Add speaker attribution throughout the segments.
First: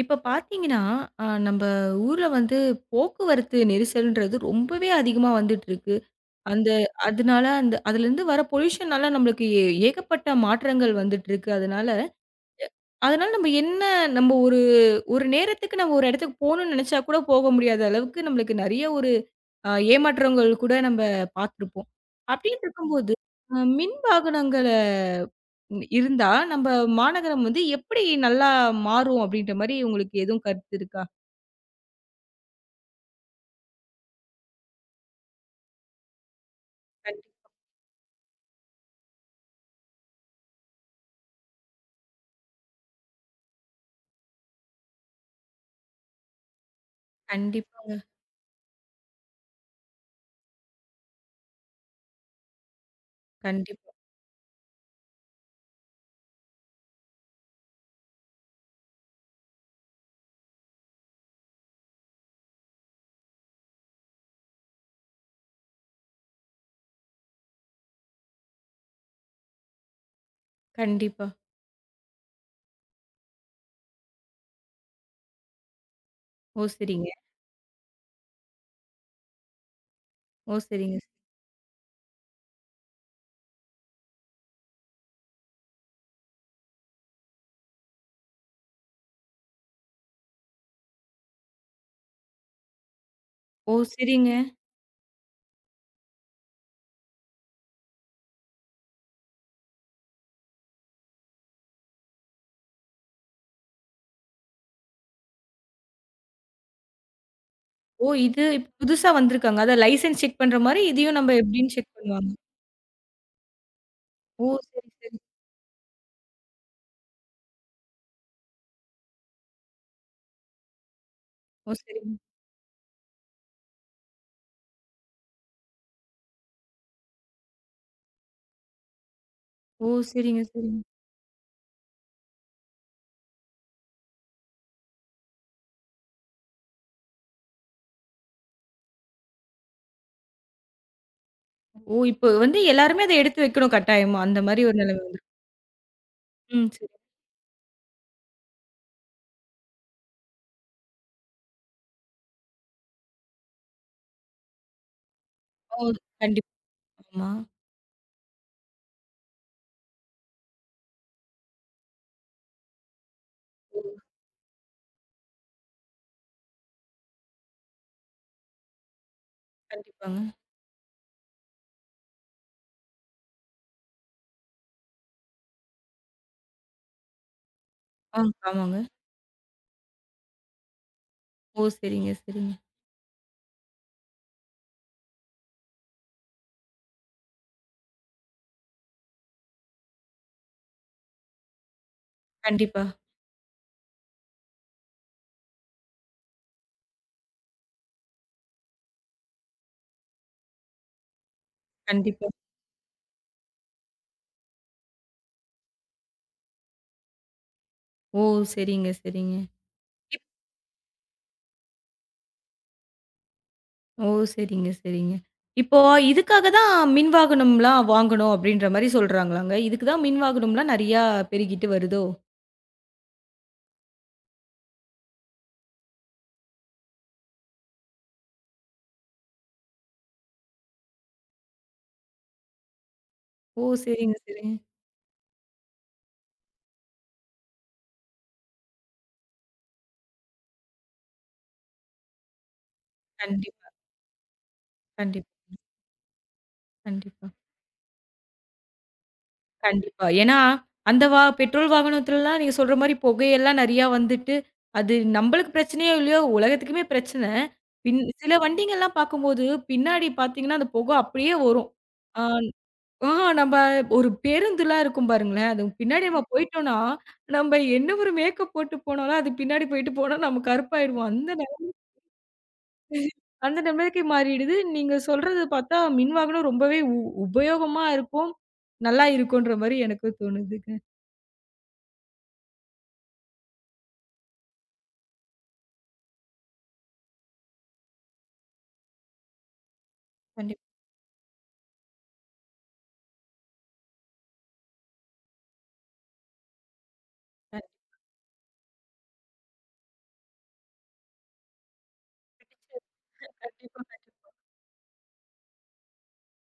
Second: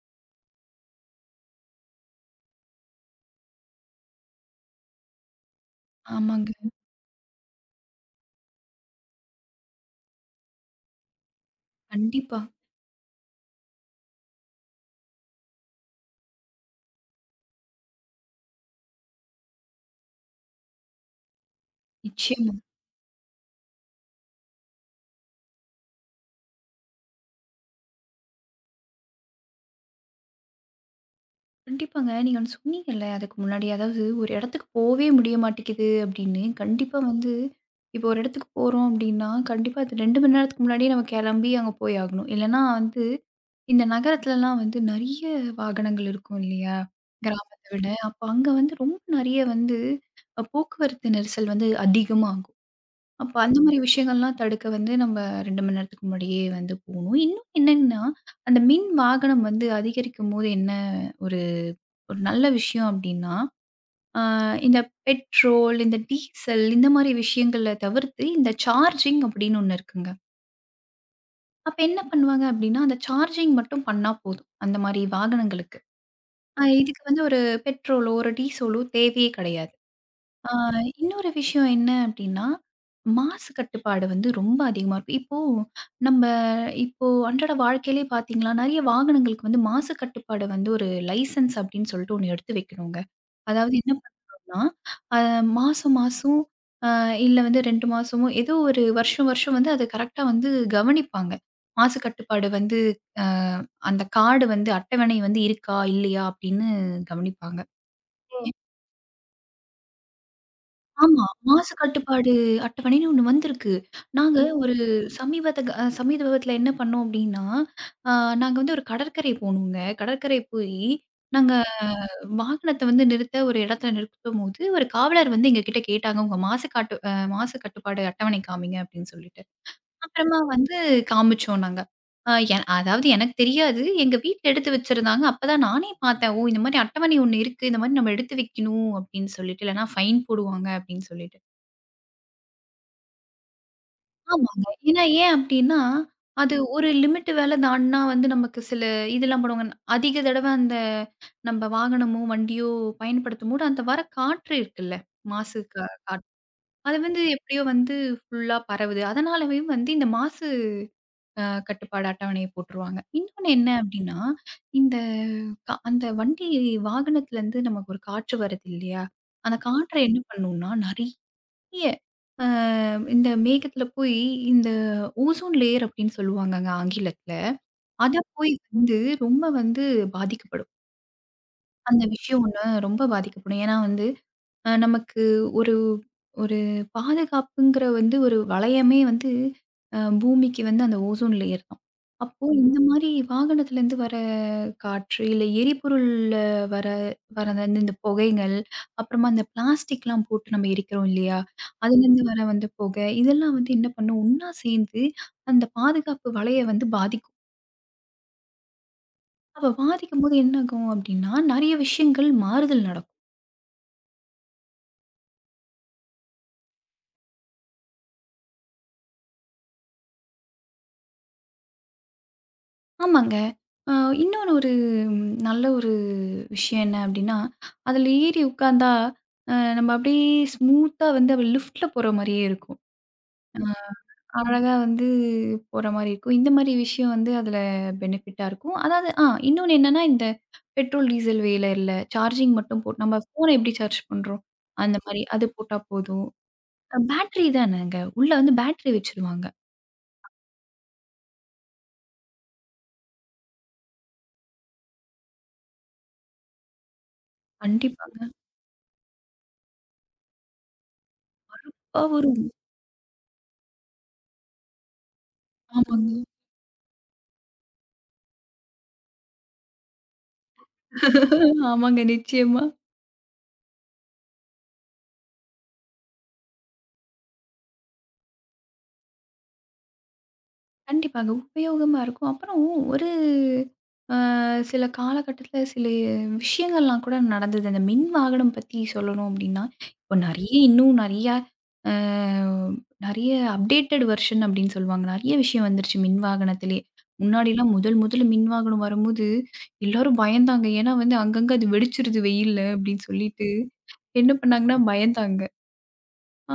Speaker 1: இப்ப பார்த்தீங்கன்னா, நம்ப ஊர்ல வந்து போக்குவரத்து நெரிசல்ன்றது ரொம்பவே அதிகமா வந்துட்டு இருக்கு.
Speaker 2: ஆமாங்க.
Speaker 1: அந்த அதனால அதுலருந்து வர பொல்யூஷனால நம்மளுக்கு ஏகப்பட்ட மாற்றங்கள் வந்துட்டு இருக்கு. அதனால
Speaker 2: கண்டிப்பா.
Speaker 1: அதனால நம்ம ஒரு ஒரு நேரத்துக்கு நம்ம ஒரு இடத்துக்கு போணும்னு நெனச்சா கூட போக முடியாத அளவுக்கு நம்மளுக்கு நெறைய ஒரு ஏமாற்றங்கள் கூட நம்ம பார்த்துருப்போம்.
Speaker 2: நிச்சயமா.
Speaker 1: அப்டின்னு இருக்கும்போது, மின் வாகனங்கள இருந்தா, நம்ப மாநகரம் வந்து எப்படி நல்லா மாறும்? அப்டின்ற மாரி உங்களுக்கு எதுவும் கருத்து இருக்கா?
Speaker 2: கண்டிப்பாங்க. நீங்க வந்து சொன்னீங்கல்ல அதுக்கு முன்னாடி, அதாவது ஒரு இடத்துக்கு போவே முடிய மாட்டேங்குது அப்படின்னு. கண்டிப்பா
Speaker 1: கண்டி
Speaker 2: வந்து இப்போ ஒரு இடத்துக்கு போறோம் அப்படின்னா, கண்டிப்பா அது 2 மணி நேரத்துக்கு முன்னாடியே நம்ம கிளம்பி அங்க போய் ஆகணும். இல்லன்னா வந்து இந்த நகரத்துலலாம் வந்து நெறைய வாகனங்கள் இருக்கும் இல்லையா? கிராமத்த விட.
Speaker 1: கண்டிப்பாங்க.
Speaker 2: அப்ப அங்க வந்து ரொம்ப நெறைய வந்து போக்குவரத்து நெரிசல் வந்து அதிகமாகும். அப்ப அந்த மாரி
Speaker 1: கண்டிப்பா,
Speaker 2: விஷயங்கள்லாம் தடுக்க வந்து நம்ம 2 மணி நேரத்துக்கு முன்னாடியே வந்து போணும். இன்னும் என்னன்னா, அந்த மின் வாகனம் வந்து அதிகரிக்கும்போது என்ன ஒரு ஒரு நல்ல விஷயம் அப்டின்னா, அ இந்த பெட்ரோல், இந்த டீசல் இந்த மாரி விஷயங்கள தவிர்த்து இந்த சார்ஜிங் அப்டின்னு ஒண்ணு இருக்குங்க.
Speaker 1: கண்டிப்பா.
Speaker 2: அப்ப என்ன பண்ணுவாங்க அப்டின்னா, அந்த சார்ஜிங் மட்டும் பண்ணா போதும். அந்த மாரி வாகனங்களுக்கு.
Speaker 1: ஓ!
Speaker 2: இதுக்கு
Speaker 1: சரிங்க.
Speaker 2: வந்து ஒரு பெட்ரோலோ, ஒரு டீசலோ தேவையே கிடையாது. ஆ,
Speaker 1: ஓ! சரிங்க.
Speaker 2: இன்னொரு விஷயம் என்ன அப்டின்னா, மாசு கட்டுப்பாடு வந்து ரொம்ப அதிகமா இருக்கும். இப்போ நம்ப இப்போ அன்றாட வாழ்க்கையிலே பார்த்தீங்களா, நெறைய வாகனங்களுக்கு வந்து மாசு கட்டுப்பாடு வந்து ஒரு லைசென்ஸ் அப்டின்னு சொல்லிட்டு ஒண்ணு எடுத்து வைக்கணுங்க.
Speaker 1: ஓ!
Speaker 2: அதாவது என்ன
Speaker 1: சரிங்க.
Speaker 2: பண்ணணும்னா, அ மாசம் மாசம் அ இல்ல வந்து 2 மாசமோ ஏதோ ஒரு வருஷம் வருஷம் வந்து அத கரெக்ட்டா வந்து கவனிப்பாங்க. மாசு கட்டுப்பாடு வந்து அ அந்த கார்டு வந்து அட்டவணை வந்து இருக்கா, இல்லையா அப்டின்னு கவனிப்பாங்க.
Speaker 1: ஓ! இது இப்ப புதுசா வந்திருக்காங்க. அதான் லைசென்ஸ் செக் பண்ற மாரி, இதையும்
Speaker 2: ஆமா.
Speaker 1: நம்ம
Speaker 2: மாசு
Speaker 1: எப்படின்னு செக் பண்ணுவாங்க.
Speaker 2: கட்டுப்பாடு அட்டவணைன்னு ஒண்ணு வந்திருக்கு. நாங்க
Speaker 1: ஓ!
Speaker 2: ஒரு
Speaker 1: சரி, சரி.
Speaker 2: சமீபத்துல என்ன பண்ணோம் அப்டின்னா, அ நாங்க வந்து ஒரு கடற்கரை போனோங்க. கடற்கரை போயி, நாங்க
Speaker 1: ஓ! சரிங்க.
Speaker 2: வாகனத்த வந்து நிறுத்த ஒரு இடத்துல நிறுத்தும்போது, ஒரு காவலர் வந்து எங்ககிட்ட கேட்டாங்க. "உங்க மாசு காட்டு அ மாசு கட்டுப்பாடு அட்டவணை காமிங்க" அப்டின்னு சொல்லிட்டு.
Speaker 1: ஓ!
Speaker 2: அப்புறமா
Speaker 1: சரிங்க,
Speaker 2: வந்து
Speaker 1: சரிங்க.
Speaker 2: காமிச்சோம் நாங்க. அ என் அதாவது எனக்கு தெரியாது. எங்க வீட்ல எடுத்து வச்சிருந்தாங்க. அப்பதான் நானே பார்த்தேன். ஓ! இந்த மாரி அட்டவணை ஒண்ணு இருக்கு. இந்த மாரி நம்ம எடுத்து வைக்கணும் அப்படின்னு சொல்லிட்டு. இல்லன்னா ஃபைன் போடுவாங்க அப்படின்னு சொல்லிட்டு.
Speaker 1: ஓ! இப்போ வந்து எல்லாருமே அத எடுத்து வைக்கணும் கட்டாயமா. அந்த மாரி
Speaker 2: ஆமாங்க.
Speaker 1: ஒரு
Speaker 2: ஏன்னா
Speaker 1: நிலைமை.
Speaker 2: ஏன் அப்படின்னா, அது
Speaker 1: ம். சரி.
Speaker 2: ஒரு லிமிட் வேல தாண்டுனா வந்து நமக்கு சில இதெல்லாம் போடுவாங்க. அதிக தடவ அந்த நம்ம வாகனமோ, வண்டியோ பயன்படுத்தும்போது அந்த வர காற்று இருக்குல்ல. மாசு
Speaker 1: ஓ!
Speaker 2: கா காற்று.
Speaker 1: கண்டிப்பா.
Speaker 2: அது வந்து
Speaker 1: ஆமா.
Speaker 2: எப்படியோ வந்து ஃபுல்லா பரவுது. அதனாலவே வந்து இந்த மாசு கட்டுப்பாடு அட்டவணைய போட்டுருவாங்க. இன்னொன்னு என்ன
Speaker 1: ஓ!
Speaker 2: அப்டின்னா, இந்த க அந்த வண்டி வாகனத்துலருந்து நமக்கு ஒரு காற்று வருது இல்லையா? அந்த காற்ற என்ன
Speaker 1: கண்டிப்பாங்க.
Speaker 2: பண்ணும்னா, நெறைய அ இந்த மேகத்துல போய் இந்த ஓசோன் லேயர் அப்டின்னு சொல்லுவாங்கங்க ஆங்கிலத்துல. அத
Speaker 1: ஆ,
Speaker 2: போய்
Speaker 1: ஆமாங்க.
Speaker 2: வந்து ரொம்ப வந்து பாதிக்கப்படும்.
Speaker 1: ஓ!
Speaker 2: அந்த
Speaker 1: சரிங்க,
Speaker 2: விஷயம்
Speaker 1: சரிங்க.
Speaker 2: ஒண்ணு ரொம்ப பாதிக்கப்படும். ஏன்னா வந்து நமக்கு ஒரு ஒரு பாதுகாப்புங்கிற வந்து ஒரு வளையமே வந்து பூமிக்கு வந்து அந்த ஓசோன் லேயர் தான். அப்போ இந்த
Speaker 1: கண்டிப்பா,
Speaker 2: மாரி வாகனத்துலேருந்து வர காற்று, இல்ல எரிபொருள்ல வர வர வந்து இந்த புகைகள், அப்புறமா அந்த பிளாஸ்டிக்லாம் போட்டு நம்ம எரிக்கிறோம் இல்லையா? அதுலேருந்து
Speaker 1: கண்டிப்பா.
Speaker 2: வர வந்து புகை, இதெல்லாம் வந்து என்ன பண்ணும்? ஒண்ணா சேர்ந்து அந்த பாதுகாப்பு வலைய வந்து பாதிக்கும்.
Speaker 1: ஓ! சரிங்க, சரிங்க.
Speaker 2: அப்ப பாதிக்கும்போது என்ன ஆகும்? அப்டின்னா, நெறைய விஷயங்கள் மாறுதல் நடக்கும்.
Speaker 1: ஓ! சரிங்க, சரிங்க. இப்போ இதுக்காக தான் மின் வாகனம்லாம் வாங்கணும் அப்படின்ற மாரி சொல்றாங்களாங்க. இதுக்கு தான் மின் வாகனம்லாம் நெறையா பெருகிட்டு வருதோ?
Speaker 2: ஆமாங்க. அ இன்னொன்னு ஒரு நல்ல ஒரு விஷயம் என்ன அப்டின்னா, அதுல ஏறி உட்கார்ந்தா, நம்ம அப்டியே ஸ்மூத்தா வந்து அப்டி லிஃப்ட்ல போற மாரியே இருக்கும்.
Speaker 1: ஓ! சரிங்க, சரிங்க.
Speaker 2: அழகா வந்து போற மாரி இருக்கும். இந்த மாரி விஷயம் வந்து அதுல பெனிஃபிட்டா இருக்கும். அதாவது இன்னொன்னு என்னன்னா, இந்த பெட்ரோல், டீசல் வேல இல்ல. சார்ஜிங் மட்டும் போட் நம்ம ஃபோன
Speaker 1: கண்டிப்பா,
Speaker 2: எப்டி சார்ஜ் பண்றோம்? அந்த மாரி
Speaker 1: கண்டிப்பா,
Speaker 2: அது போட்டா போதும்.
Speaker 1: கண்டிப்பா,
Speaker 2: பேட்டரி தானேங்க. உள்ள வந்து பேட்டரி வச்சுருவாங்க.
Speaker 1: கண்டிப்பா. ஏன்னா, அந்த வா பெட்ரோல் வாகனத்துலலாம் நீங்க சொல்ற மாரி புகையெல்லாம் நெறையா வந்துட்டு, அது நம்பளுக்கு பிரச்சனையோ இல்லையோ, உலகத்துக்குமே பிரச்சனை. பின்
Speaker 2: கண்டிப்பாங்க.
Speaker 1: சில வண்டிங்கலாம் பார்க்கும்போது, பின்னாடி பார்த்தீங்கன்னா, அந்த புகை அப்படியே வரும்.
Speaker 2: அ
Speaker 1: ஆ.
Speaker 2: ஒரு
Speaker 1: ஆ, நம்ப ஒரு பேருந்துலாம் இருக்கும் பாருங்களேன். அதுக்கு பின்னாடி
Speaker 2: ஆமாங்க.
Speaker 1: நம்ம போயிட்டோம்னா, நம்ப என்ன ஒரு மேக்கப் போட்டு போனாலும், அது பின்னாடி போயிட்டு போனா நம்ம கருப்பாயிடுவோம்.
Speaker 2: ஆமாங்க நிச்சயமா.
Speaker 1: அந்த நிலைமைக்கு மாறிடுது. நீங்க சொல்றது பார்த்தா மின் வாகனம் ரொம்பவே உபயோகமா இருக்கும். நல்லா இருக்குன்ற மாரி எனக்கும் தோணுதுங்க.
Speaker 2: கண்டிப்பாங்க. உபயோகமா இருக்கும். அப்புறம் ஒரு அ சில காலகட்டத்தில சில விஷயங்கள்லாம் கூட நடந்தது. அந்த மின் வாகனம் பத்தி சொல்லணும் அப்டின்னா, இப்போ நெறைய
Speaker 1: கண்டிப்பா.
Speaker 2: இன்னும் நெறைய அ நெறைய அப்டேட்டட் வெர்ஷன் அப்டின்னு சொல்லுவாங்க. நெறைய விஷயம் வந்துருச்சு மின் வாகனத்திலே. முன்னாடிலாம் முதல் முதல்ல மின் வாகனம் வரும்போது, எல்லாரும் பயந்தாங்க. ஏன்னா வந்து அங்கங்க அது வெடிச்சிருது வெயில்ல அப்டின்னு சொல்லிட்டு,
Speaker 1: கண்டிப்பா, கண்டிப்பா.
Speaker 2: என்ன பண்ணாங்கன்னா பயந்தாங்க. ஆ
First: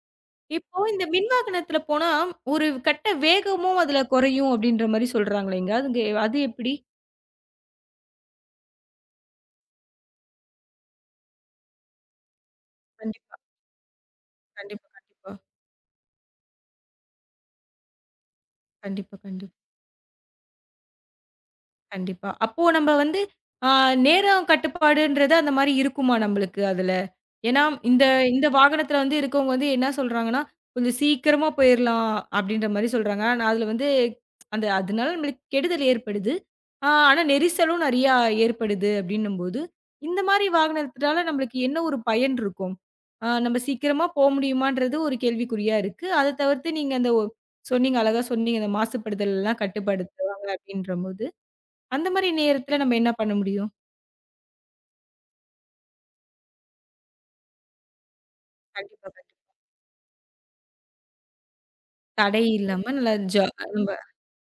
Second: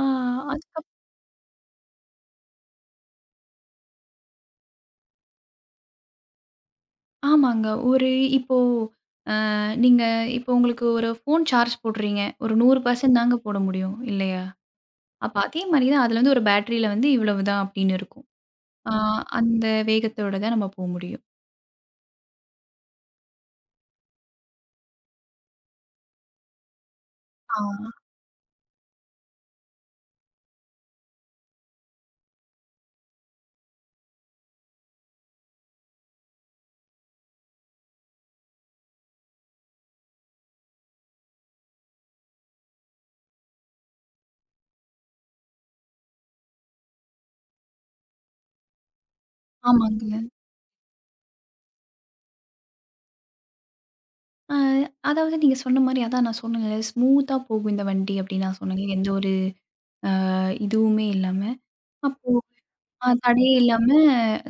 Speaker 1: இப்போ
Speaker 2: அதுக்கப்
Speaker 1: இந்த மின் வாகனத்துல போனா, ஒரு கட்ட வேகமும் அதுல குறையும் அப்டின்ற மாரி சொல்றாங்களேங்க. அதுங்க அது எப்டி?
Speaker 2: ஆமாங்க. இப்போ நீங்க இப்போ உங்களுக்கு ஒரு ஃபோன் சார்ஜ் போடுறீங்க. ஒரு 100%
Speaker 1: கண்டிப்பா,
Speaker 2: தாங்க போட முடியும் இல்லையா?
Speaker 1: கண்டிப்பா, கண்டிப்பா.
Speaker 2: அப்ப அதே மாரி தான் அதுல வந்து ஒரு பேட்டரியில வந்து இவ்வளவு தான் அப்படின்னு இருக்கும். ஆ
Speaker 1: கண்டிப்பா, கண்டிப்பா.
Speaker 2: அந்த வேகத்தோட தான் நம்ம போ முடியும்.
Speaker 1: கண்டிப்பா. அப்போ நம்ம வந்து ஆ நேரம் கட்டுப்பாடுன்றது அந்த மாரி இருக்குமா நம்பளுக்கு அதுல?
Speaker 2: ஆ
Speaker 1: ஏன்னா, இந்த இந்த வாகனத்துல வந்து இருக்கவங்க வந்து என்ன சொல்றாங்கன்னா, "கொஞ்சம் சீக்கிரமா போயிரலாம்" அப்படின்ற மாரி சொல்றாங்க. ஆனா, அதுல வந்து அதனால நம்மளுக்கு கெடுதல் ஏற்படுது. ஆனா நெரிசலும் நெறையா ஏற்படுது அப்படின்னும்போது, இந்த மாரி வாகனத்துனால நம்மளுக்கு என்ன ஒரு பயன் இருக்கும்? நம்ம சீக்கிரமா போ முடியுமான்றது ஒரு கேள்விக்குறியா இருக்கு. அத தவிர்த்து நீங்க அந்த ஒ சொன்னீங்க அழகா சொன்னீங்க. அந்த மாசுபடுதல்லாம்
Speaker 2: ஆமாங்க.
Speaker 1: கட்டுப்படுத்துவாங்க அப்படின்றபோது அந்த மாரி நேரத்துல நம்ம என்ன பண்ண முடியும்?
Speaker 2: அ அதாவது நீங்க சொன்ன மாரி அதான் நான் சொன்னேன்ல, ஸ்மூத்தா போகும் இந்த வண்டி அப்படின்னு நான் சொன்னேன்ல.
Speaker 1: கண்டிப்பா,
Speaker 2: எந்த ஒரு
Speaker 1: கண்டிப்பா.
Speaker 2: இதுவுமே இல்லாம. அப்
Speaker 1: தடை இல்லாம
Speaker 2: ஆ
Speaker 1: நல்லா
Speaker 2: தடையே
Speaker 1: நம்ப.
Speaker 2: இல்லாம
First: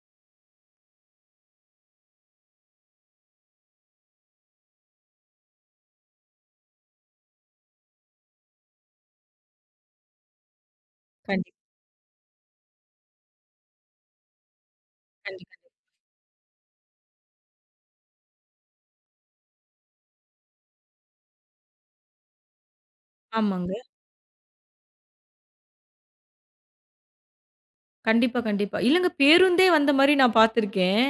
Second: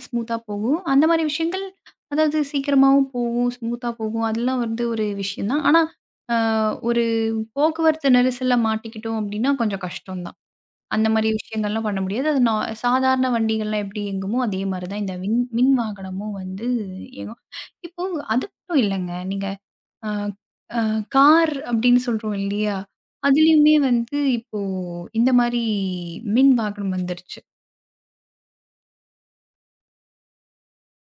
Speaker 2: ஸ்மூத்தா போகும். அந்த மாரி விஷயங்கள் அதாவது சீக்கிரமாவும் போகும், ஸ்மூத்தா போகும். அதெல்லாம் வந்து ஒரு விஷயம் தான். ஆனா, அ ஒரு போக்குவரத்து நெரிசல்ல மாட்டிக்கிட்டோம் அப்டின்னா, கொஞ்சம் கஷ்டம் தான். அந்த மாரி
Speaker 1: கண்டிப்பா,
Speaker 2: விஷயங்கள்லாம் பண்ண முடியாது. அது நா சாதாரண வண்டிகள்லாம் எப்படி இயங்குமோ, அதே மாரி தான் இந்த மின்
Speaker 1: கண்டிப்பா.
Speaker 2: மின் வாகனமும் வந்து இயங்கும். இப்போ அது மட்டும் இல்லங்க. நீங்க அ அ கார் அப்படின்னு சொல்றோம் இல்லையா?
Speaker 1: ஆமாங்க.
Speaker 2: அதுலயுமே வந்து இப்போ இந்த மாரி மின் வாகனம் வந்துருச்சு.
Speaker 1: கண்டிப்பா, கண்டிப்பா. இல்லங்க, பேருந்தே வந்த மாரி நான் பார்த்துருக்கேன்.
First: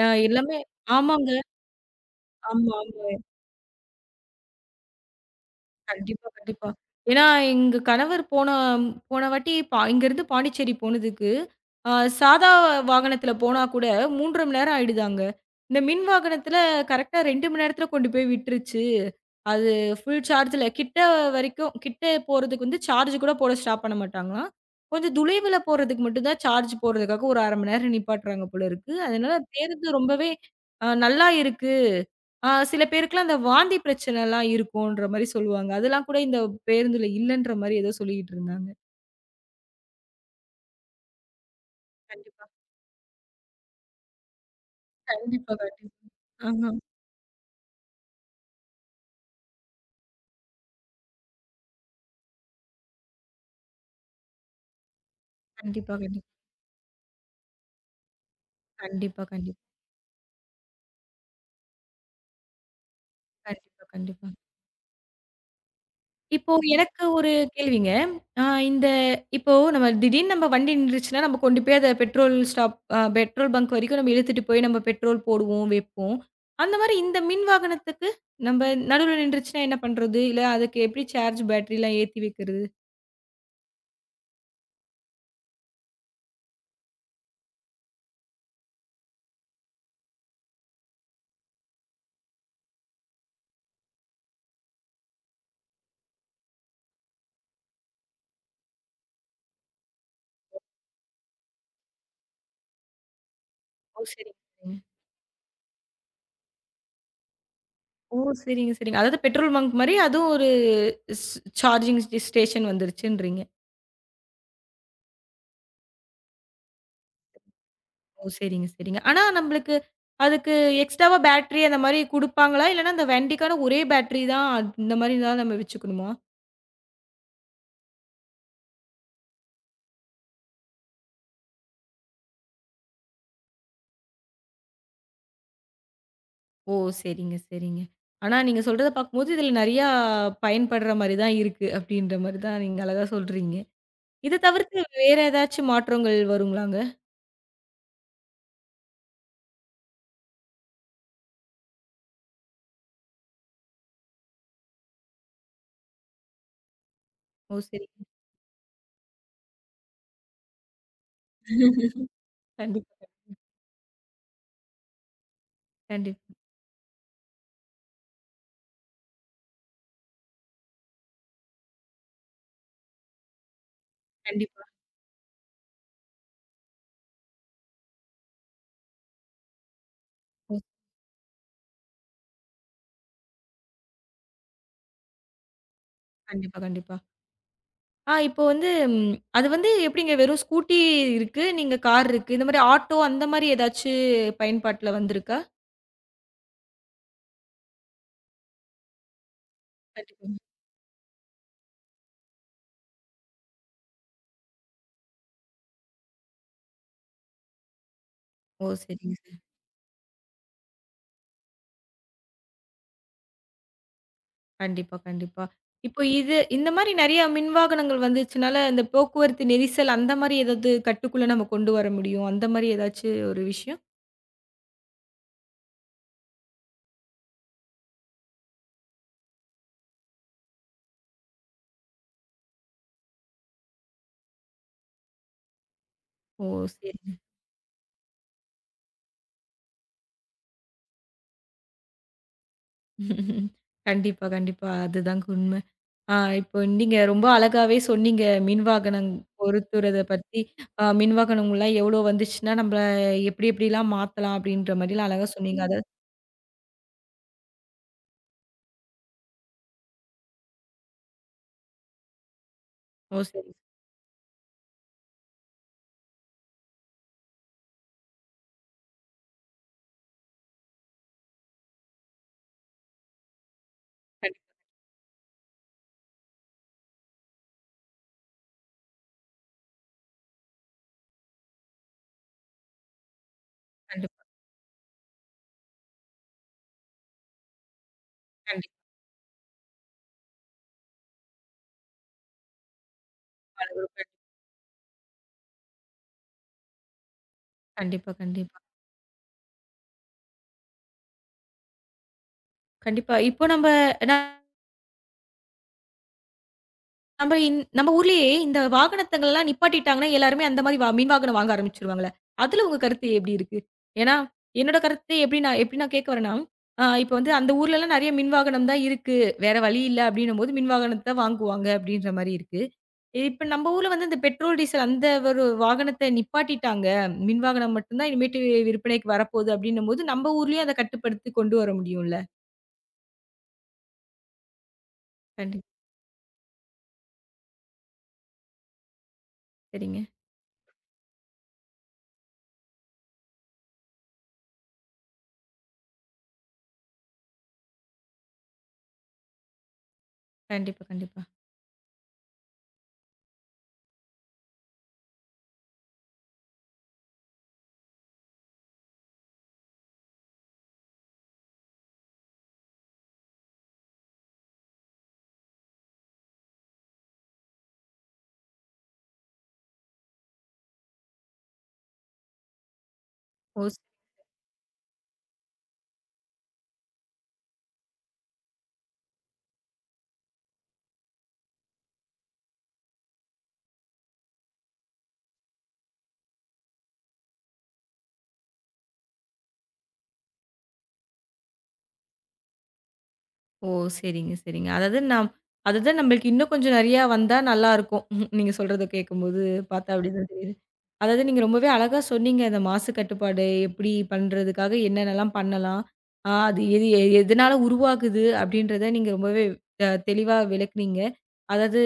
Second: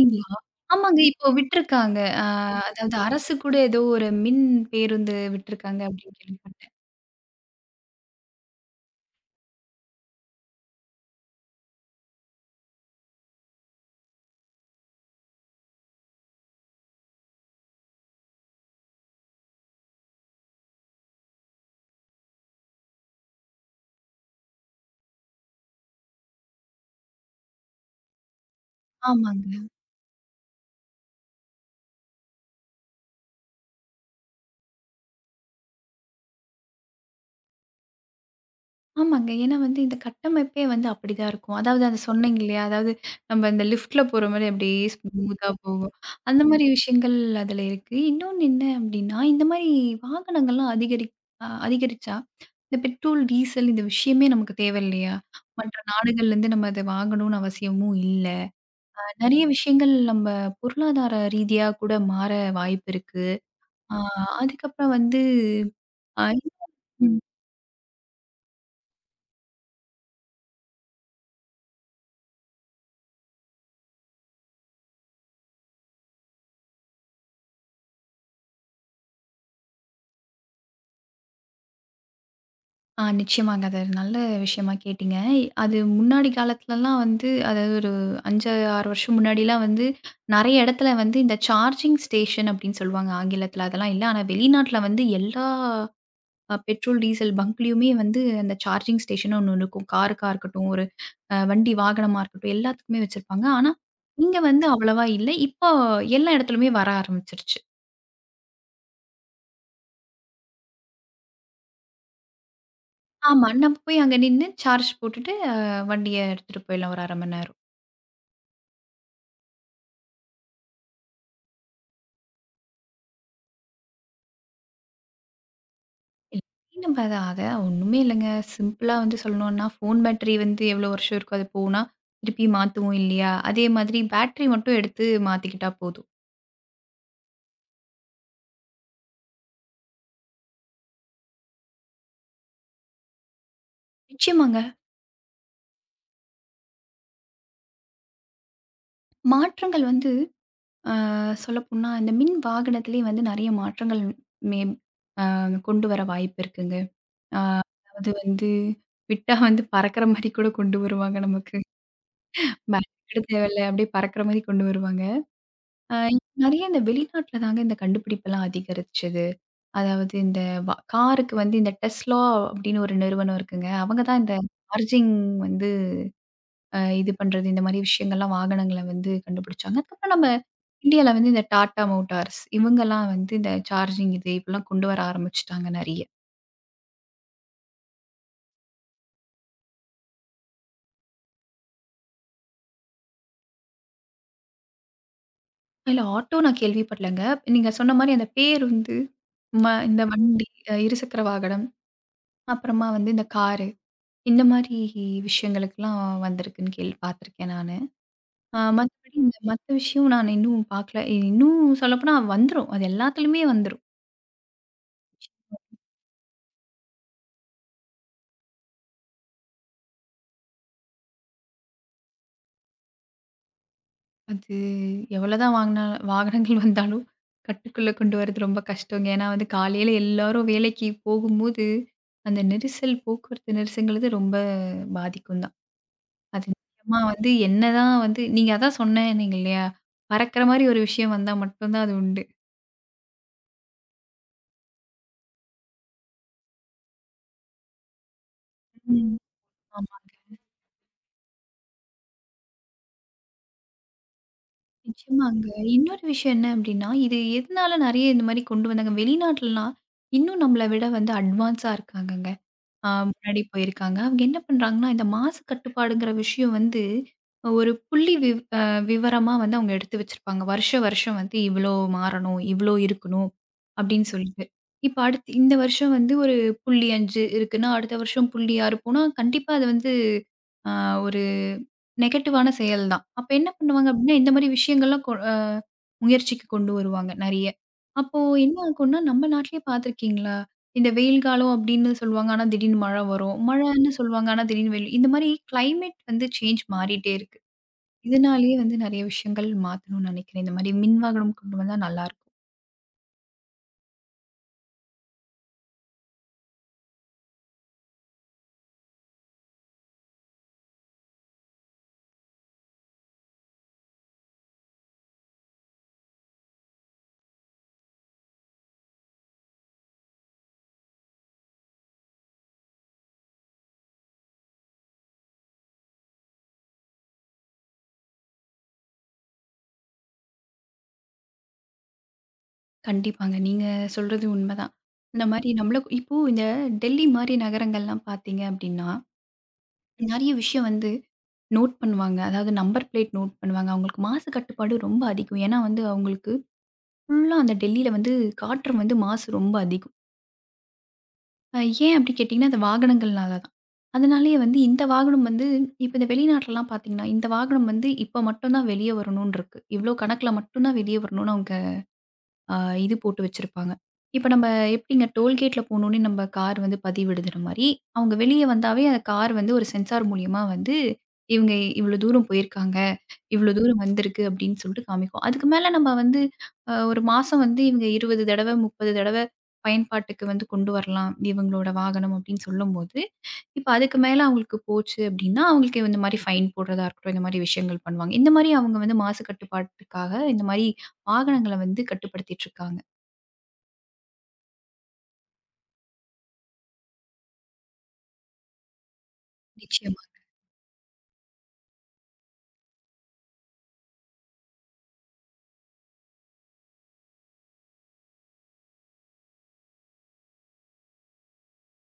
Speaker 1: எல்லாமே.
Speaker 2: ஆமாங்க. இப்போ
Speaker 1: ஆமாங்க.
Speaker 2: விட்டுருக்காங்க. அ ம்.
Speaker 1: ஆமா.
Speaker 2: அதாவது அரசு கூட ஏதோ ஒரு மின் பேருந்து விட்டுருக்காங்க அப்டின்னு
Speaker 1: கண்டிப்பா, கண்டிப்பா.
Speaker 2: கேள்விப்பட்டேன்.
Speaker 1: ஏன்னா, எங்க கணவர் போன போன வாட்டி இங்கருந்து பாண்டிச்சேரி போனதுக்கு, அ சாதா வாகனத்துல போனா கூட 3 1/2 மணி நேரம் ஆயிடுதாங்க. இந்த மின் வாகனத்துல கரெக்ட்டா 2 மணி நேரத்துல கொண்டு போய் விட்டுருச்சு. அது ஃபுல் சார்ஜ்ல கிட்ட வரைக்கும் கிட்ட போறதுக்கு வந்து சார்ஜ் கூட போட ஸ்டாப் பண்ண மாட்டாங்களாம். கொஞ்சம் துளைவுல போறதுக்கு மட்டும் தான் சார்ஜ் போடுறதுக்காக ஒரு 1/2 மணி நேரம் நிப்பாட்டுறாங்க போல இருக்கு. அதனால
Speaker 2: ஆமாங்க.
Speaker 1: பேருந்து ரொம்பவே நல்லா இருக்கு. சில பேருக்குலாம் அந்த வாந்தி பிரச்சனைலாம் இருக்குன்ற மாரி சொல்லுவாங்க. அதெல்லாம் கூட இந்த பேருந்துல இல்லன்ற மாரி ஏதோ சொல்லிக்கிட்டு இருந்தாங்க.
Speaker 2: ஆமாங்க. ஏன்னா வந்து இந்த கட்டமைப்பே வந்து அப்டிதான் இருக்கும். அதாவது அத சொன்னீங்க
Speaker 1: கண்டிப்பா.
Speaker 2: இல்லையா? அதாவது நம்ம இந்த லிஃப்ட்ல போற மாரி அப்டியே ஸ்மூத்தா
Speaker 1: கண்டிப்பா,
Speaker 2: போகும்.
Speaker 1: கண்டிப்பா.
Speaker 2: அந்த மாரி
Speaker 1: ஆஹா.
Speaker 2: விஷயங்கள் அதுல இருக்கு. இன்னொன்னு என்ன அப்டின்னா, இந்த மாரி வாகனங்கள்லாம் அதிகரி அ அதிகரிச்சா, இந்த பெட்ரோல், டீசல் இந்த விஷயமே நமக்கு தேவ இல்லையா? மற்ற
Speaker 1: கண்டிப்பா, கண்டிப்பா.
Speaker 2: நாடுகள்லேருந்து நம்ம அத வாங்கணும்னு அவசியமும் இல்ல.
Speaker 1: கண்டிப்பா,
Speaker 2: நெறைய
Speaker 1: கண்டிப்பா.
Speaker 2: விஷயங்கள் நம்ம பொருளாதார ரீதியா கூட மாற வாய்ப்பு இருக்கு.
Speaker 1: கண்டிப்பா,
Speaker 2: ஆ
Speaker 1: கண்டிப்பா.
Speaker 2: அதுக்கப்புறம் வந்து அ
Speaker 1: இப்போ எனக்கு
Speaker 2: ம்.
Speaker 1: ஒரு கேள்விங்க. ஆ இந்த இப்போ நம்ம திடீர்னு நம்ம வண்டி நின்றுச்சுன்னா, நம்ம கொண்டு போய் அத பெட்ரோல் ஸ்டாப் அ பெட்ரோல் பங்க் வரைக்கும் நம்ம இழுத்துட்டு போய் நம்ம பெட்ரோல் போடுவோம், வைப்போம். அந்த மாரி இந்த மின் வாகனத்துக்கு நம்ம நடுவுல நின்றுச்சுன்னா என்ன பண்றது? இல்ல அதுக்கு எப்படி சார்ஜ் பேட்டரிலாம் ஏத்தி வைக்கிறது?
Speaker 2: ஆ நிச்சயமாங்க. அது ஒரு நல்ல விஷயமா கேட்டீங்க. அது முன்னாடி காலத்துலலாம் வந்து அதாவது ஒரு 5, 6 வருஷம் முன்னாடிலாம் வந்து நெறைய இடத்துல வந்து இந்த சார்ஜிங் ஸ்டேஷன் அப்படின்னு சொல்லுவாங்க ஆங்கிலத்தில. அதெல்லாம் இல்ல. ஆனா வெளிநாட்ல வந்து எல்லா பெட்ரோல், டீசல் பங்க்லயுமே வந்து அந்த சார்ஜிங் ஸ்டேஷன்னு ஒண்ணு இருக்கும். காருக்கா இருக்கட்டும், ஒரு அ வண்டி வாகனமா இருக்கட்டும், எல்லாத்துக்குமே வச்சிருப்பாங்க. ஆனா,
Speaker 1: ஓ! சரிங்க,
Speaker 2: இங்க வந்து
Speaker 1: சரிங்க.
Speaker 2: அவ்வளவா இல்ல. இப்போ எல்லா இடத்துலயுமே வர ஆரம்பிச்சுருச்சு.
Speaker 1: ஓ! சரிங்க, சரிங்க. அதாவது பெட்ரோல் பங்க் மாரி அதுவும் ஒரு ஸ் சார்ஜிங் ஸ்டேஷன் வந்துருச்சுன்றீங்க.
Speaker 2: ஆமா. நம்ம போய் அங்க நின்னு சார்ஜ் போட்டுட்டு வண்டிய எடுத்துட்டு போயிடலாம் ஒரு 1/2 மணி நேரம்.
Speaker 1: ஓ! சரிங்க, சரிங்க. ஆனா நம்மளுக்கு அதுக்கு எக்ஸ்ட்ராவா பேட்டரி அந்த மாரி குடுப்பாங்களா? இல்லன்னா அந்த வண்டிக்கான ஒரே பேட்டரி தான் இந்த மாரி தான் நம்ம வச்சுக்கணுமா?
Speaker 2: இல்ல, நம்ம அத அத ஒண்ணுமே இல்லங்க. சிம்பிளா வந்து சொல்லணும்னா, ஃபோன் பேட்டரி வந்து எவ்வளோ வருஷம் இருக்கோ அது போனா, திருப்பி மாத்துவோம் இல்லையா? அதே மாதிரி பேட்டரி மட்டும் எடுத்து மாத்திக்கிட்டா போதும்.
Speaker 1: ஓ! சரிங்க, சரிங்க. ஆனா நீங்க சொல்றத பார்க்கும்போது இதில நெறையா பயன்படுற மாரி தான் இருக்கு. அப்டின்ற மாரி தான் நீங்க அழகா சொல்றீங்க. இத
Speaker 2: நிச்சயமாங்க.
Speaker 1: தவிர்த்து வேற ஏதாச்சும் மாற்றங்கள் வருங்களாங்க?
Speaker 2: மாற்றங்கள் வந்து ஆ சொல்லப்போனா, இந்த மின் வாகனத்திலேயே வந்து நெறைய மாற்றங்கள் மேம் அ கொண்டு வர வாய்ப்பு இருக்குங்க.
Speaker 1: ஓ! சரிங்க.
Speaker 2: அதாவது வந்து விட்டா வந்து பறக்கிற மாரி கூட கொண்டு வருவாங்க நமக்கு. பேட்டரி
Speaker 1: கண்டிப்பா,
Speaker 2: கூட தேவையில்ல. அப்படியே பறக்கிற மாரி கொண்டு வருவாங்க. அ
Speaker 1: கண்டிப்பா,
Speaker 2: நெறைய இந்த வெளிநாட்ல தாங்க இந்த கண்டுபிடிப்பெல்லாம் அதிகரிச்சது. அதாவது இந்த காருக்கு வந்து இந்த Tesla அப்படின்னு ஒரு நிறுவனம் இருக்குங்க. அவங்க தான் இந்த
Speaker 1: கண்டிப்பா.
Speaker 2: சார்ஜிங் வந்து இது பண்றது, இந்த மாரி விஷயங்கள்லாம் வாகனங்கள வந்து கண்டுபிடிச்சாங்க. அதுக்கப்புறம் நம்ம
Speaker 1: ஓ!
Speaker 2: இந்தியால வந்து இந்த டாடா மோட்டார்ஸ் இவங்கலாம் வந்து இந்த சார்ஜிங் இது இப்படிலாம் கொண்டு வர ஆரம்பிச்சுட்டாங்க நெறைய.
Speaker 1: கண்டிப்பா, கண்டிப்பா. இப்போ வந்து அது வந்து எப்படிங்க? வெறும் ஸ்கூட்டி இருக்கு, நீங்க கார் இருக்கு. இந்த மாரி ஆட்டோ அந்த மாரி ஏதாச்சு பயன்பாட்டுல வந்திருக்கா?
Speaker 2: இல்ல ஆட்டோ நான் கேள்விப்படலங்க. நீங்க சொன்ன மாரி அந்த பேருந்து, இந்த
Speaker 1: கண்டிப்பாங்க.
Speaker 2: வண்டி, இருசக்கர வாகனம், அப்புறமா வந்து இந்த காரு, இந்த மாரி விஷயங்களுக்கெல்லாம் வந்திருக்குன்னு கேள்வி பார்த்துருக்கேன் நானு. அ
Speaker 1: ஓ! சரிங்க
Speaker 2: மத்தபடி இந்த
Speaker 1: சார்.
Speaker 2: மத்த விஷயம் நான் இன்னும் பார்க்கல. இன்னும் சொல்லப்போனா வந்துரும். அது எல்லாத்துலயுமே வந்துரும்.
Speaker 1: கண்டிப்பா, கண்டிப்பா. இப்போ இது இந்த மாரி நெறைய மின்வாகனங்கள் வந்துச்சுனால, இந்த போக்குவரத்து நெரிசல் அந்த மாரி ஏதாவது கட்டுக்குள்ள நம்ம கொண்டு வர முடியும். அந்த மாரி ஏதாச்சு ஒரு விஷயம்?
Speaker 2: அது எவ்வளோதான் வாங்குனா வாகனங்கள் வந்தாலும் கட்டுக்குள்ள கொண்டு வரது ரொம்ப கஷ்டங்க. ஏன்னா வந்து காலையில எல்லாரும் வேலைக்கு போகும்போது, அந்த நெரிசல் போக்குவரத்து நெரிசல்ங்கிறது ரொம்ப பாதிக்கும் தான்.
Speaker 1: ஓ!
Speaker 2: அது நிச்சயமா
Speaker 1: சரிங்க.
Speaker 2: வந்து என்னதான் வந்து நீங்க அதான் சொன்னேன்னீங்க இல்லையா? பறக்கிற மாரி ஒரு விஷயம் வந்தா மட்டும் தான் அது உண்டு.
Speaker 1: கண்டிப்பா, கண்டிப்பா. அதுதாங்க உண்மை. இப்போ நீங்க ரொம்ப அழகாவே சொன்னீங்க. மின்வாகனம்
Speaker 2: ம். ஆமா.
Speaker 1: பொருத்துறத பத்தி, மின்வாகனங்கள்லாம் எவ்வளோ வந்துச்சுன்னா, நம்ப எப்டி எப்டிலாம் மாத்தலாம் அப்படின்ற மாரிலாம் அழகா
Speaker 2: நிச்சயமாங்க.
Speaker 1: சொன்னீங்க. அத.
Speaker 2: இன்னொரு விஷயம் என்ன அப்படின்னா, இது எதனால நெறைய இந்த மாரி கொண்டு வந்தாங்க? வெளிநாட்டுலலாம் இன்னும் நம்மள விட வந்து அட்வான்ஸா இருக்காங்கங்க.
Speaker 1: ஓ!
Speaker 2: முன்னாடி
Speaker 1: சரி.
Speaker 2: போயிருக்காங்க. அவங்க என்ன பண்றாங்கன்னா, இந்த மாசு கட்டுப்பாடுங்கிற விஷயம் வந்து ஒரு புள்ளி விவ் அ விவரமா வந்து அவங்க எடுத்து வச்சிருப்பாங்க. வருஷம் வருஷம் வந்து இவ்ளோ மாறணும், இவ்ளோ இருக்கணும் அப்படின்னு சொல்லிட்டு.
Speaker 1: கண்டிப்பா,
Speaker 2: இப்ப அடுத்து இந்த வருஷம் வந்து ஒரு 0.5 இருக்குன்னா, அடுத்த வருஷம் 0.6 போனா கண்டிப்பா அது வந்து ஆ ஒரு நெகட்டிவான செயல் தான். அப்ப என்ன பண்ணுவாங்க அப்டின்னா,
Speaker 1: கண்டிப்பா,
Speaker 2: இந்த மாரி விஷயங்கள்லாம் கொ அ முயற்சிக்கு கொண்டு வருவாங்க நெறைய. அப்போ என்ன
Speaker 1: கண்டிப்பா.
Speaker 2: ஆகும்னா, நம்ம நாட்டிலேயே பார்த்துருக்கீங்களா? இந்த வெயில் காலம் அப்டின்னு சொல்லுவாங்க. ஆனா திடீர்னு மழை வரும். மழைன்னு சொல்லுவாங்க. ஆனா திடீர்னு வெயில். இந்த மாரி கிளைமேட் வந்து சேஞ்ச் மாறிட்டே இருக்கு.
Speaker 1: கண்டிப்பா,
Speaker 2: இதனாலேயே
Speaker 1: கண்டிப்பா.
Speaker 2: வந்து நெறைய விஷயங்கள் மாத்தணும்னு நெனைக்கிறேன். இந்த மாரி மின் வாகனம் கொண்டு வந்தா நல்லாயிருக்கும்.
Speaker 1: கண்டிப்பா. இப்போ நம்ப நான் நம்ம இந் நம்ம ஊர்லயே இந்த வாகனத்தங்கள்லாம் நிப்பாட்டிட்டாங்கன்னா, எல்லாருமே அந்த மாரி மின் வாகனம் வாங்க ஆரம்பிச்சுருவாங்கல்ல. அதுல உங்க கருத்து எப்படி இருக்கு? ஏன்னா, என்னோட கருத்து எப்படி நான் கேட்க வரேன்னா, இப்ப வந்து அந்த ஊர்லலாம் நெறைய மின் வாகனம் தான் இருக்கு. வேற வழி இல்ல அப்படின்னும்போது மின் வாகனத்த வாங்குவாங்க அப்படின்ற மாரி இருக்கு. இப்ப நம்ம ஊர்ல வந்து இந்த பெட்ரோல், டீசல் அந்த ஒரு வாகனத்த நிப்பாட்டிட்டாங்க. மின் வாகனம் மட்டும் தான் இனிமேட்டு விற்பனைக்கு வரப்போகுது அப்படின்னும்போது, நம்ம ஊர்லயும் அத கட்டுப்படுத்தி கொண்டு வர முடியும்ல.
Speaker 2: கண்டிப்பாங்க. நீங்க சொல்றது உண்மதான். இந்த மாரி
Speaker 1: கண்டிப்
Speaker 2: நம்மளுக்கு இப்போ இந்த டெல்லி மாரி நகரங்கள்லாம் பார்த்தீங்க அப்டின்னா,
Speaker 1: சரிங்க.
Speaker 2: நெறைய விஷயம் வந்து நோட் பண்ணுவாங்க. அதாவது நம்பர் பிளேட் நோட் பண்ணுவாங்க. அவங்களுக்கு மாசு கட்டுப்பாடு ரொம்ப அதிகம். ஏன்னா வந்து அவங்களுக்கு ஃபுல்லா அந்த டெல்லியில வந்து காற்று வந்து மாசு ரொம்ப அதிகம்.
Speaker 1: கண்டிப்பா, கண்டிப்பா.
Speaker 2: அ ஏன் அப்படி கேட்டீங்கன்னா, அந்த வாகனங்கள்னால தான். அதனாலேயே வந்து இந்த வாகனம் வந்து இப்ப இந்த வெளிநாட்லலாம் பார்த்தீங்கன்னா, இந்த வாகனம் வந்து இப்ப மட்டும் தான் வெளிய வரணும்னு இருக்கு. இவ்ளோ கணக்குல மட்டும் தான் வெளிய வரணும்னு அவங்க அ இது போட்டு வச்சிருப்பாங்க. இப்ப நம்ம எப்படிங்க டோல்கேட்ல போனோனே நம்ம கார் வந்து பதிவிடுதுற மாரி, அவங்க வெளிய வந்தாவே அந்த கார் வந்து ஒரு சென்சார் மூலியமா வந்து இவங்க இவ்ளோ தூரம் போயிருக்காங்க. இவ்வளோ
Speaker 1: ஓ!
Speaker 2: தூரம் வந்திருக்கு அப்படின்னு சொல்லிட்டு காமிக்கும். அதுக்கு மேல நம்ம வந்து ஒரு மாசம் வந்து இவங்க 20 தடவ, 30 தடவ பயன்பாட்டுக்கு வந்து கொண்டு வரலாம். இவங்களோட வாகனம் அப்படின்னு சொல்லும்போது, இப்ப அதுக்கு மேல அவங்களுக்கு போச்சு அப்படின்னா, அவங்களுக்கு இந்த மாரி ஃபைன் போடுறதா இருக்கட்டும், இந்த மாரி விஷயங்கள் பண்ணுவாங்க. இந்த மாரி அவங்க வந்து மாசு கட்டுப்பாட்டுக்காக இந்த மாரி வாகனங்கள வந்து கட்டுப்படுத்திட்டு இருக்காங்க.
Speaker 1: ஓ! சரிங்க, சரிங்க. அதாவது அதுதான் நம்மளுக்கு இன்னும் கொஞ்சம் நெறையா வந்தா நல்லாருக்கும். நீங்க சொல்றத கேட்கும்போது பார்த்தா
Speaker 2: நிச்சயமா.
Speaker 1: அப்டிதான் தெரியுது. அதாவது நீங்க ரொம்பவே அழகா சொன்னீங்க. இந்த மாசு கட்டுப்பாடு எப்படி பண்றதுக்காக என்னென்னலாம் பண்ணலாம்? அது எது எ எதனால உருவாகுது? அப்படின்றத நீங்க ரொம்பவே தெளிவா விளக்குனீங்க. அதாவது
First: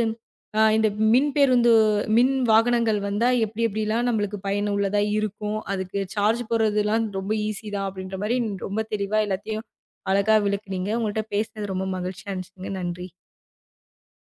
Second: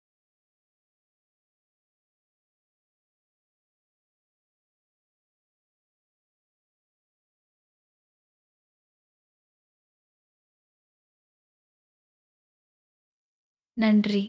Speaker 1: இந்த மின் வாகனங்கள் வந்தா எப்படி எப்படிலாம் நம்மளுக்கு பயனுள்ளதா இருக்கும்? அதுக்கு சார்ஜ் போடுறதுலாம் ரொம்ப ஈஸி தான் அப்படின்ற மாரி ரொம்ப தெளிவா எல்லாத்தையும் அழகா விளக்குனீங்க. உங்கள்ட்ட பேசினது ரொம்ப மகிழ்ச்சியா இருந்துச்சுங்க. நன்றி.
Speaker 2: நன்றி.